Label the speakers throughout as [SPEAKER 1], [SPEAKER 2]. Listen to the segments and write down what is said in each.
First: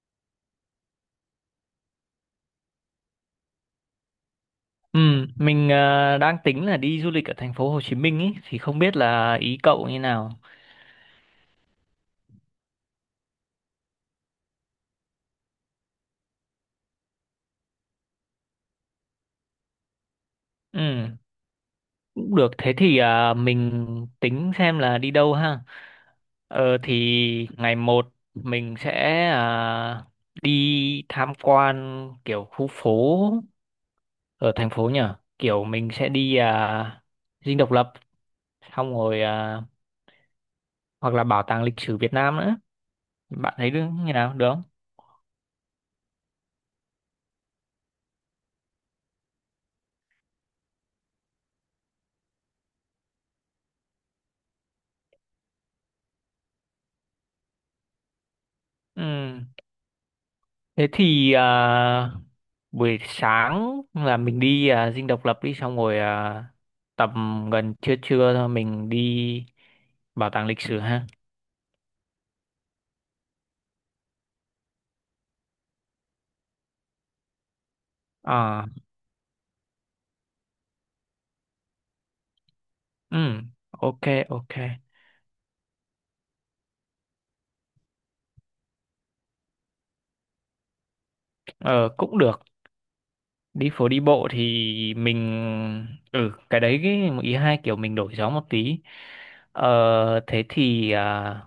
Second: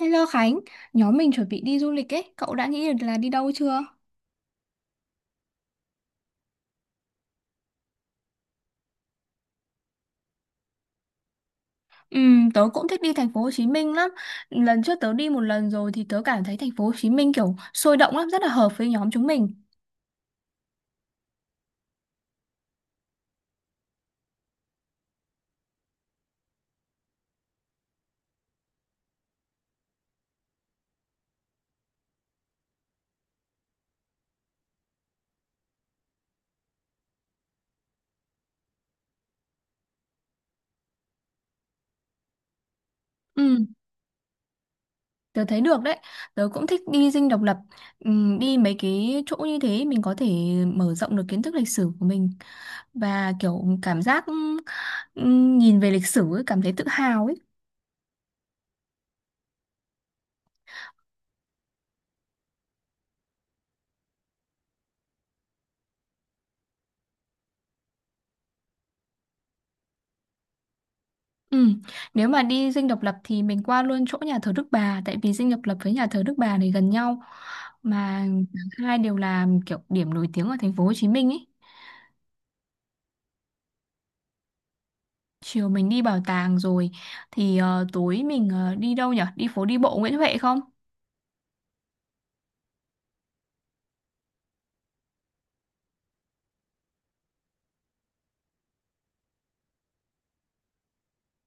[SPEAKER 1] Hello Khánh, nhóm mình chuẩn bị đi du lịch ấy, cậu đã nghĩ được là đi đâu chưa?
[SPEAKER 2] Ừ, mình đang tính là đi du lịch ở thành phố Hồ Chí Minh ấy thì không biết là ý cậu như nào.
[SPEAKER 1] Ừ, tớ cũng thích đi thành phố Hồ Chí Minh lắm. Lần trước tớ đi một lần rồi thì tớ cảm thấy thành phố Hồ Chí Minh kiểu sôi động lắm, rất là hợp với nhóm chúng mình.
[SPEAKER 2] Ừ, cũng được. Thế thì mình tính xem là đi đâu ha. Ờ thì ngày một mình sẽ đi tham quan kiểu khu phố ở thành phố nhỉ. Kiểu mình sẽ đi Dinh Độc Lập xong rồi hoặc là Bảo tàng lịch sử Việt Nam nữa. Bạn
[SPEAKER 1] Ừ,
[SPEAKER 2] thấy được như nào được không?
[SPEAKER 1] tớ thấy được đấy. Tớ cũng thích đi Dinh Độc Lập. Ừ, đi mấy cái chỗ như thế mình có thể mở rộng được kiến thức lịch sử của mình và kiểu cảm giác ừ, nhìn về lịch sử ấy, cảm thấy tự hào ấy.
[SPEAKER 2] Ừ. Thế thì buổi sáng là mình đi Dinh Độc Lập đi xong rồi tầm gần trưa trưa thôi mình đi bảo tàng lịch sử ha.
[SPEAKER 1] Ừ. Nếu mà đi Dinh Độc Lập thì mình qua luôn chỗ nhà thờ Đức Bà tại vì Dinh Độc Lập với nhà thờ Đức Bà này gần nhau mà
[SPEAKER 2] À,
[SPEAKER 1] cả hai đều là kiểu điểm nổi tiếng ở thành phố Hồ Chí Minh ấy.
[SPEAKER 2] ừ, ok, ok.
[SPEAKER 1] Chiều mình đi bảo tàng rồi thì tối mình đi đâu nhở? Đi phố đi bộ Nguyễn Huệ không?
[SPEAKER 2] Ờ, cũng được. Đi phố đi bộ thì mình ừ cái đấy cái một ý hai kiểu mình đổi gió một tí. Ờ, thế thì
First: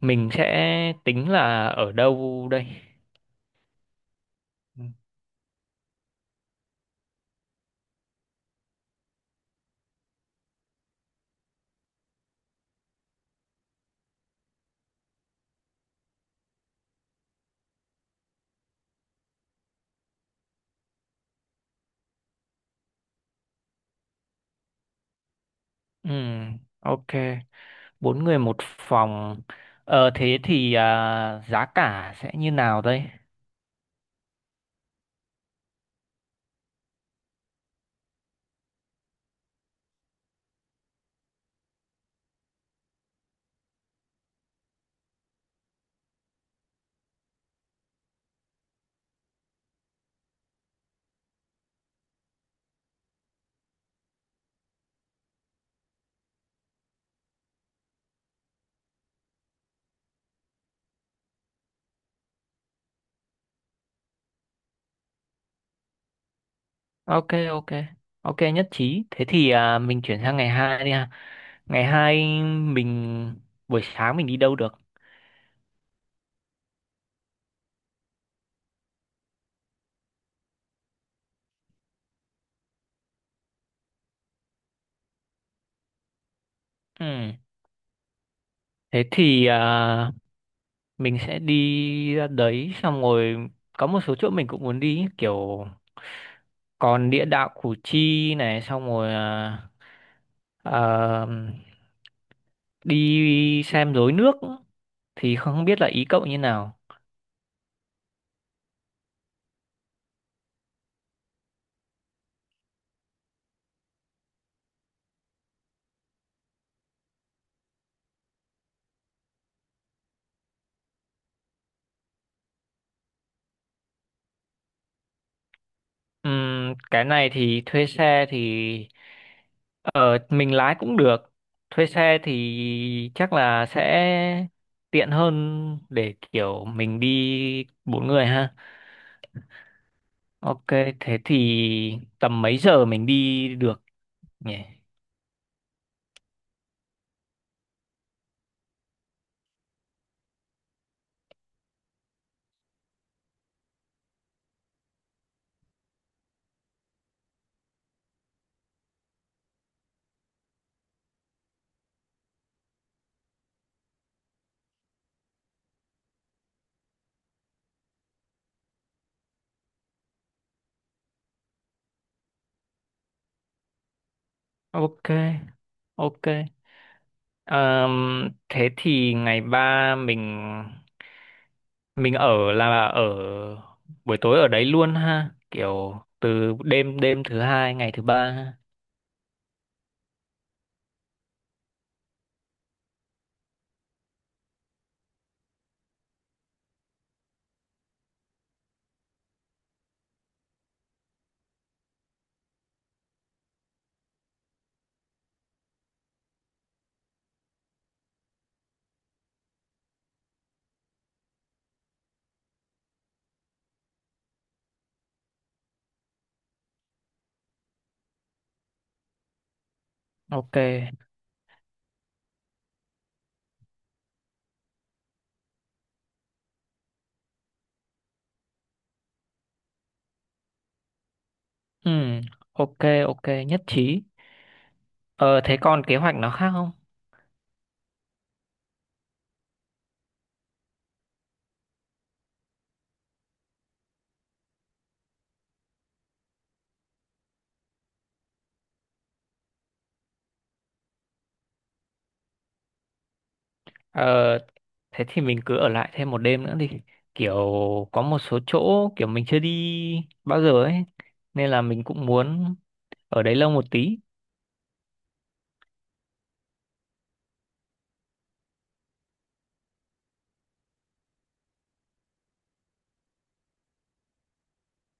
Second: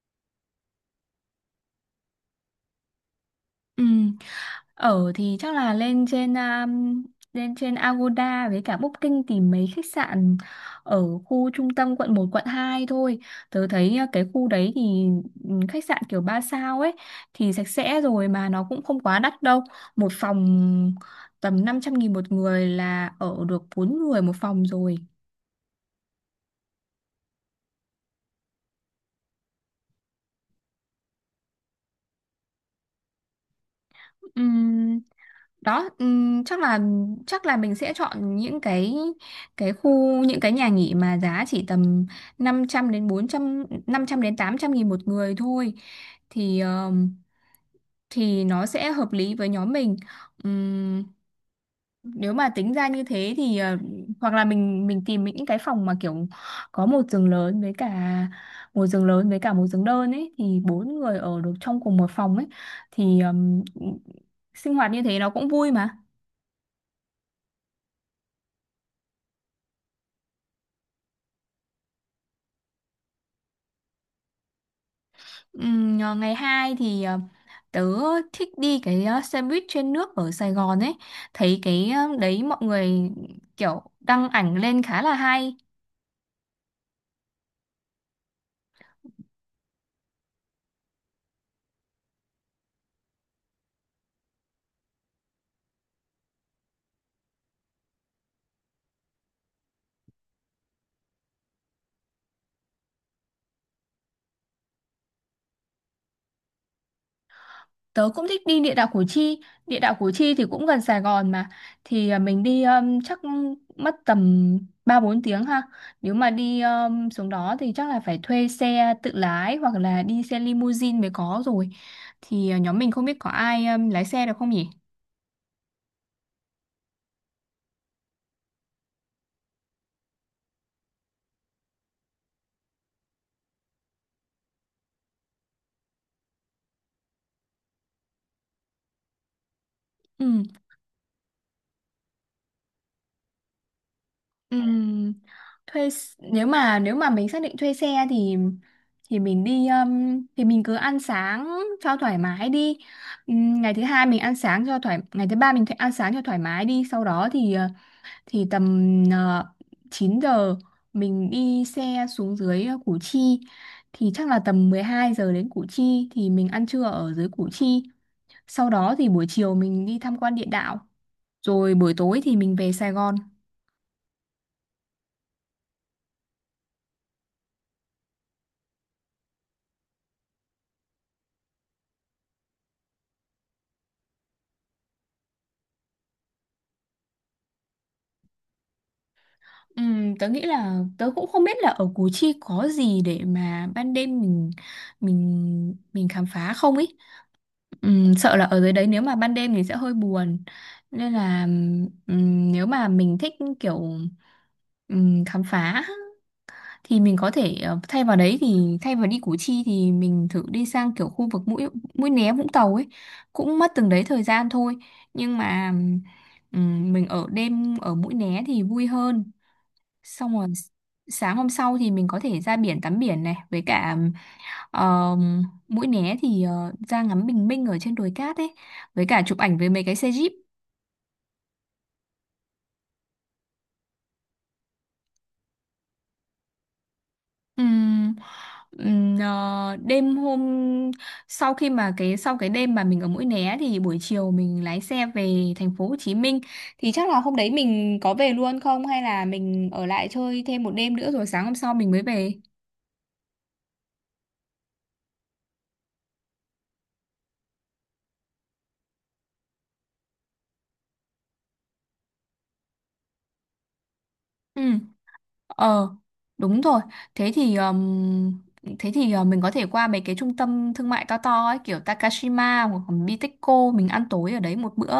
[SPEAKER 2] mình sẽ tính là ở đâu đây?
[SPEAKER 1] Ừ.
[SPEAKER 2] Ừ,
[SPEAKER 1] Ở thì chắc là lên trên lên trên Agoda với cả Booking tìm mấy khách sạn ở khu trung tâm quận một quận 2 thôi. Tớ thấy cái khu đấy thì khách sạn kiểu 3 sao ấy thì sạch sẽ rồi mà nó cũng không quá đắt đâu. Một phòng tầm 500.000 một người là ở được 4 người một phòng rồi.
[SPEAKER 2] ừ, ok. Bốn người một phòng, thế thì giá cả sẽ như nào đây?
[SPEAKER 1] Đó, chắc là mình sẽ chọn những cái khu những cái nhà nghỉ mà giá chỉ tầm năm trăm đến 800 nghìn một người thôi thì ờm, thì nó sẽ hợp lý với nhóm mình. Ừm, Nếu mà tính ra như thế thì hoặc là mình tìm những cái phòng mà kiểu có một giường lớn với cả một giường lớn với cả một giường đơn ấy thì bốn người ở được trong cùng một phòng ấy thì sinh hoạt như thế nó cũng vui mà.
[SPEAKER 2] Ok, ok, ok, nhất trí. Thế thì mình chuyển sang ngày hai đi ha. Ngày hai mình buổi sáng mình đi đâu được?
[SPEAKER 1] Ờ, Ngày 2 thì tớ thích đi cái xe buýt trên nước ở Sài Gòn ấy, thấy cái đấy mọi người kiểu đăng ảnh lên khá là hay.
[SPEAKER 2] Ừ. Thế thì mình sẽ đi ra đấy xong rồi có một số chỗ mình cũng muốn đi kiểu còn địa đạo Củ Chi này xong rồi ờ, đi xem rối nước thì không biết là ý cậu như nào.
[SPEAKER 1] Tớ cũng thích đi địa đạo Củ Chi. Địa đạo Củ Chi thì cũng gần Sài Gòn mà, thì mình đi chắc mất tầm ba bốn tiếng ha. Nếu mà đi xuống đó thì chắc là phải thuê xe tự lái hoặc là đi xe limousine mới có rồi, thì nhóm mình không biết có ai lái xe được không nhỉ.
[SPEAKER 2] Cái này thì thuê xe thì ờ, mình lái cũng được. Thuê xe thì chắc là sẽ tiện hơn để kiểu mình đi bốn người ha.
[SPEAKER 1] Ừ.
[SPEAKER 2] Ok, thế thì tầm mấy giờ mình đi được nhỉ?
[SPEAKER 1] Ừm, nếu mà mình xác định thuê xe thì mình đi thì mình cứ ăn sáng cho thoải mái đi. Ngày thứ hai mình ăn sáng cho thoải Ngày thứ ba mình ăn sáng cho thoải mái đi, sau đó thì thì tầm 9 giờ mình đi xe xuống dưới Củ Chi, thì chắc là tầm 12 giờ đến Củ Chi thì mình ăn trưa ở dưới Củ Chi, sau đó thì buổi chiều mình đi tham quan địa đạo, rồi buổi tối thì mình về Sài Gòn.
[SPEAKER 2] Ok, ok. Ờm, Thế thì ngày ba mình ở là ở buổi tối ở đấy luôn ha, kiểu từ đêm đêm thứ hai ngày thứ ba ha.
[SPEAKER 1] Tớ nghĩ là tớ cũng không biết là ở Củ Chi có gì để mà ban đêm mình khám phá không ý. Sợ là ở dưới đấy nếu mà ban đêm thì sẽ hơi buồn. Nên là nếu mà mình thích kiểu khám phá thì mình có thể thay vào đi Củ Chi thì mình thử đi sang kiểu khu vực Mũi Mũi Né Vũng Tàu ấy, cũng mất từng đấy thời gian thôi, nhưng mà mình ở đêm ở Mũi Né thì vui hơn, xong rồi
[SPEAKER 2] Ok.
[SPEAKER 1] sáng hôm sau thì mình có thể ra biển, tắm biển này với cả Mũi Né thì ra ngắm bình minh ở trên đồi cát ấy, với cả chụp ảnh với mấy cái xe jeep.
[SPEAKER 2] Ừm, ok, ok, nhất trí. Ờ, thế còn kế hoạch nó khác không?
[SPEAKER 1] Ừm, Đêm hôm sau, khi mà sau cái đêm mà mình ở Mũi Né thì buổi chiều mình lái xe về thành phố Hồ Chí Minh, thì chắc là hôm đấy mình có về luôn không hay là mình ở lại chơi thêm một đêm nữa rồi sáng hôm sau mình mới về.
[SPEAKER 2] Ờ, thế thì mình cứ ở lại thêm một đêm nữa đi. Kiểu có một số chỗ kiểu mình chưa đi bao giờ ấy nên là mình cũng muốn ở đấy lâu một tí.
[SPEAKER 1] Ừ. Ờ, đúng rồi. Thế thì mình có thể qua mấy cái trung tâm thương mại to to ấy, kiểu Takashima hoặc là Bitexco, mình ăn tối ở đấy một bữa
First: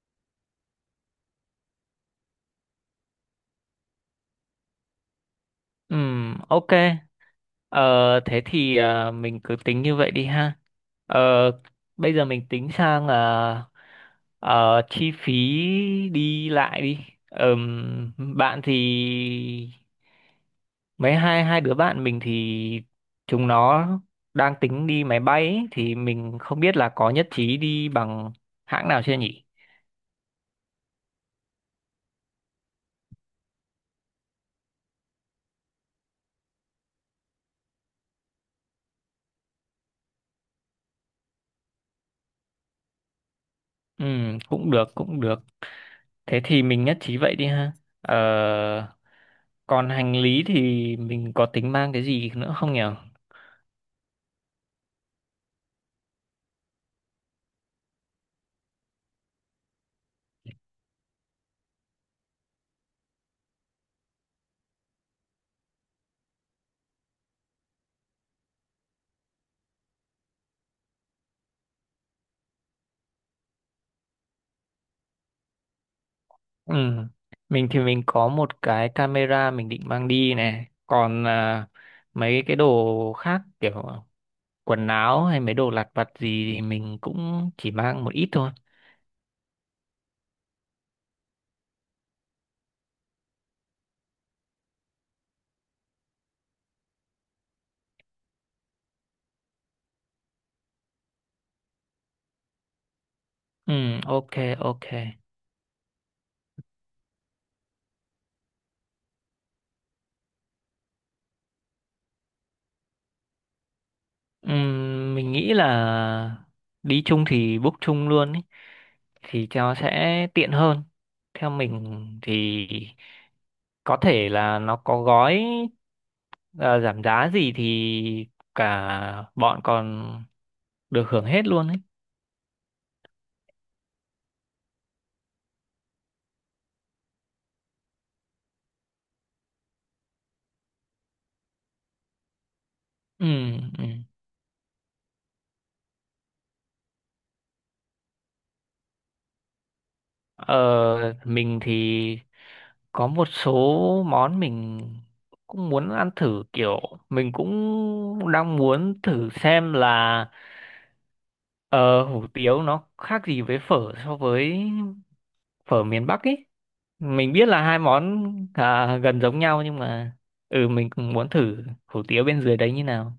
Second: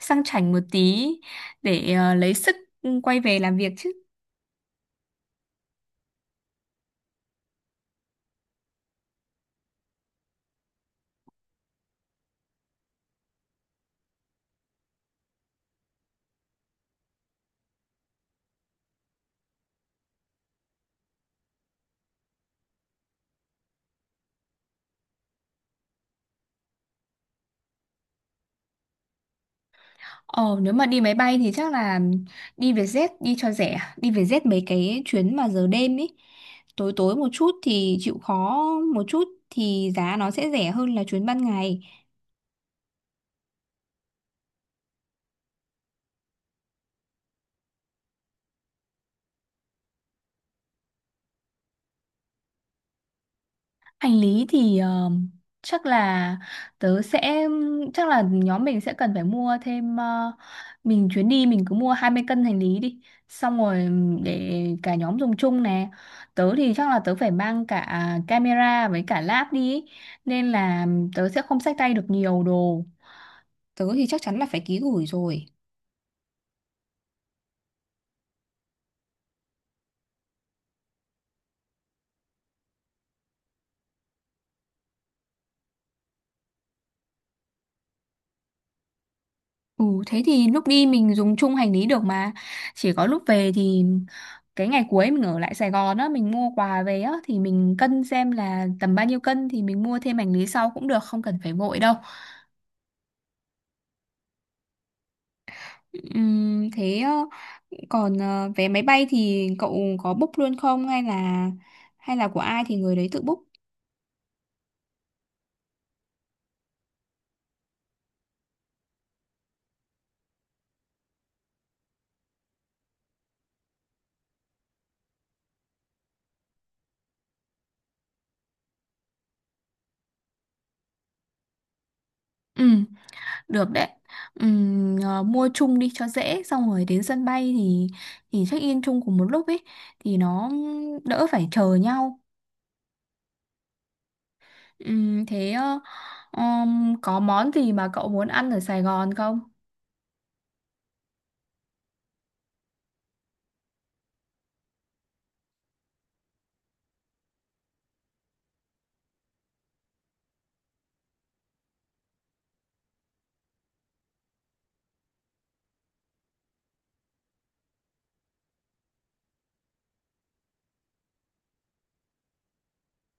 [SPEAKER 1] sang chảnh một tí để lấy sức quay về làm việc chứ.
[SPEAKER 2] Ok. Ờ, thế thì mình cứ tính như vậy đi ha. Ờ, bây giờ mình tính sang là chi phí đi lại đi. Bạn thì mấy hai hai đứa bạn mình thì chúng nó đang tính đi máy bay ấy, thì mình không biết là có nhất trí đi bằng hãng nào chưa nhỉ?
[SPEAKER 1] Ờ, nếu mà đi máy bay thì chắc là đi Vietjet đi cho rẻ, đi Vietjet mấy cái chuyến mà giờ đêm ấy. Tối tối một chút thì chịu khó một chút thì giá nó sẽ rẻ hơn là chuyến ban ngày.
[SPEAKER 2] Ừ, cũng được, cũng được. Thế thì mình nhất trí vậy đi ha. Ờ, còn hành lý thì mình có tính mang cái gì nữa không nhỉ?
[SPEAKER 1] Hành lý thì chắc là tớ sẽ chắc là nhóm mình sẽ cần phải mua thêm, mình chuyến đi mình cứ mua 20 cân hành lý đi, xong rồi để cả nhóm dùng chung nè. Tớ thì chắc là tớ phải mang cả camera với cả lab đi ý, nên là tớ sẽ không xách tay được nhiều đồ, tớ thì chắc chắn là phải ký gửi rồi.
[SPEAKER 2] Ừ. Mình thì mình có một cái camera mình định mang đi này. Còn mấy cái đồ khác kiểu quần áo hay mấy đồ lặt vặt gì thì mình cũng chỉ mang một ít thôi.
[SPEAKER 1] Ừ, thế thì lúc đi mình dùng chung hành lý được mà, chỉ có lúc về thì cái ngày cuối mình ở lại Sài Gòn á, mình mua quà về á thì mình cân xem là tầm bao nhiêu cân thì mình mua thêm hành lý sau cũng được, không cần phải vội đâu.
[SPEAKER 2] Ừ, ok, ok.
[SPEAKER 1] Thế còn vé máy bay thì cậu có book luôn không hay là của ai thì người đấy tự book.
[SPEAKER 2] Ừ, mình nghĩ là đi chung thì book chung luôn ý. Thì cho sẽ tiện hơn. Theo mình thì có thể là nó có gói ờ, giảm giá gì thì cả bọn còn được hưởng hết luôn ấy.
[SPEAKER 1] Ừ, được đấy. Mua chung đi cho dễ, xong rồi đến sân bay thì check in chung cùng một lúc ấy thì nó đỡ phải chờ nhau.
[SPEAKER 2] Ừ, ừ.
[SPEAKER 1] Thế có món gì mà cậu muốn ăn ở Sài Gòn không?
[SPEAKER 2] Ờ, mình thì có một số món mình cũng muốn ăn thử kiểu mình cũng đang muốn thử xem là ờ, hủ tiếu nó khác gì với phở so với phở miền Bắc ý. Mình biết là hai món gần giống nhau nhưng mà mình cũng muốn thử hủ tiếu bên dưới đấy như nào.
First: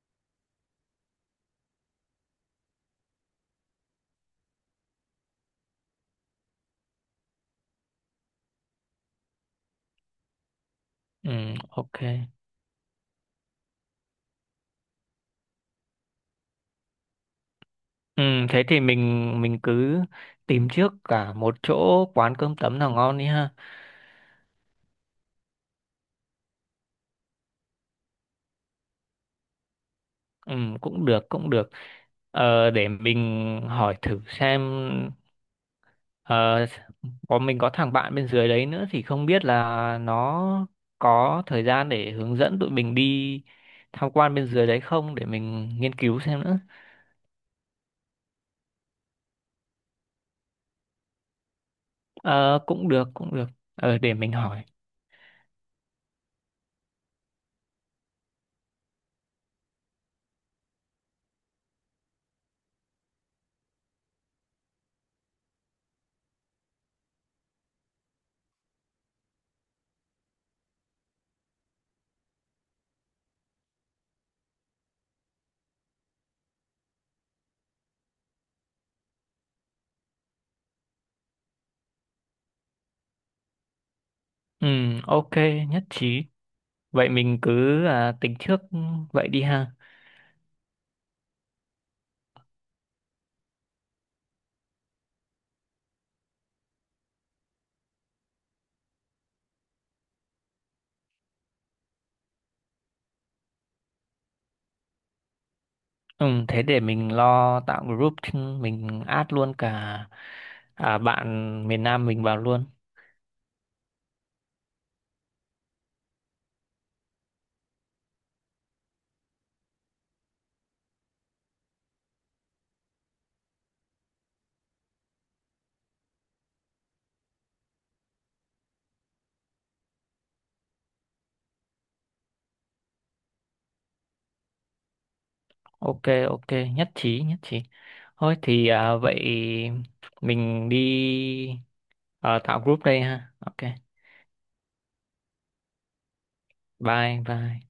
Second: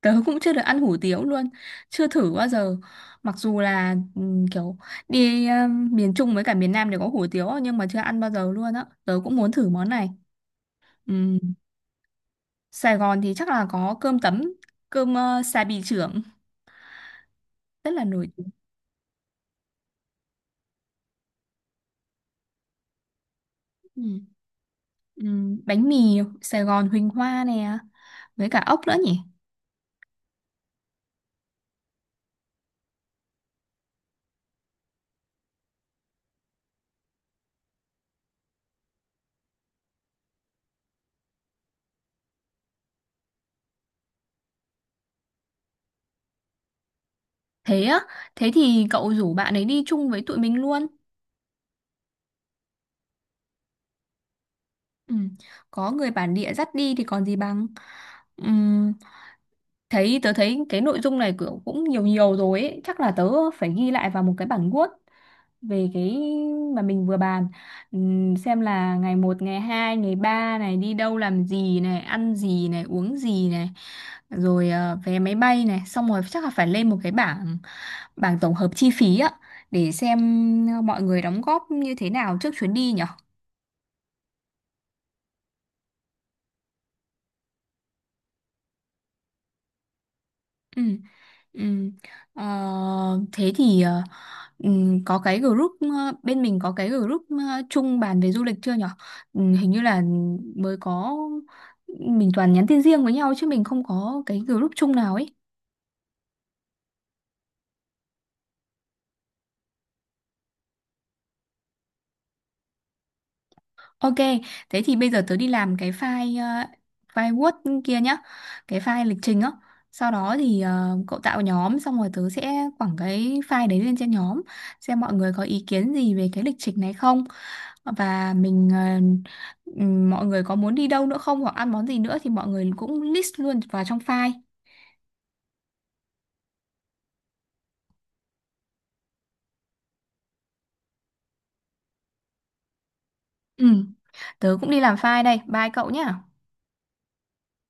[SPEAKER 1] Tớ cũng chưa được ăn hủ tiếu luôn, chưa thử bao giờ. Mặc dù là kiểu đi miền Trung với cả miền Nam đều có hủ tiếu nhưng mà chưa ăn bao giờ luôn á. Tớ cũng muốn thử món này.
[SPEAKER 2] Ừ,
[SPEAKER 1] Ừm,
[SPEAKER 2] ok,
[SPEAKER 1] Sài Gòn thì chắc là có cơm tấm, cơm xà bì trưởng rất là
[SPEAKER 2] ừ,
[SPEAKER 1] nổi tiếng.
[SPEAKER 2] thế thì mình cứ tìm trước cả một chỗ quán cơm tấm nào ngon đi ha.
[SPEAKER 1] Ừm, Bánh mì Sài Gòn Huỳnh Hoa nè, với cả ốc nữa nhỉ?
[SPEAKER 2] Ừ, cũng được, cũng được. Ờ, để mình hỏi thử xem, ờ, mình có thằng bạn bên dưới đấy nữa thì không biết là nó có thời gian để hướng dẫn tụi mình đi tham quan bên dưới đấy không, để mình nghiên cứu xem nữa.
[SPEAKER 1] Thế á, thế thì cậu rủ bạn ấy đi chung với tụi mình luôn.
[SPEAKER 2] Ờ, cũng được, cũng được. Ờ, để mình hỏi.
[SPEAKER 1] Ừ. Có người bản địa dắt đi thì còn gì bằng. Ừm, Tớ thấy cái nội dung này kiểu cũng nhiều nhiều rồi ấy. Chắc là tớ phải ghi lại vào một cái bản Word về cái mà mình vừa bàn. Xem là ngày một ngày 2 ngày 3 này đi đâu làm gì này, ăn gì này, uống gì này, rồi vé máy bay này, xong rồi chắc là phải lên một cái bảng bảng tổng hợp chi phí á để xem mọi người đóng góp như thế nào trước chuyến đi nhở.
[SPEAKER 2] Ừ, ok, nhất trí. Vậy mình cứ tính trước vậy đi ha.
[SPEAKER 1] Ừ. Ừ. Ờ, thế thì ừ, có cái group ờ, bên mình có cái group chung bàn về du lịch chưa nhở? Ừ, hình như là mới có, mình toàn nhắn tin riêng với nhau chứ mình không có cái group chung nào ấy.
[SPEAKER 2] Ừ, thế để mình lo tạo group, thì mình add luôn cả bạn miền Nam mình vào luôn.
[SPEAKER 1] Ok, thế thì bây giờ tớ đi làm file Word kia nhá, cái file lịch trình á. Sau đó thì cậu tạo nhóm xong rồi tớ sẽ quẳng cái file đấy lên trên nhóm xem mọi người có ý kiến gì về cái lịch trình này không. Và mọi người có muốn đi đâu nữa không hoặc ăn món gì nữa thì mọi người cũng list luôn vào trong file.
[SPEAKER 2] Ok, ok, nhất trí, nhất trí. Thôi thì vậy mình đi tạo group đây ha. Ok,
[SPEAKER 1] Ừ, tớ cũng đi làm file đây. Bye cậu nhá.
[SPEAKER 2] bye, bye.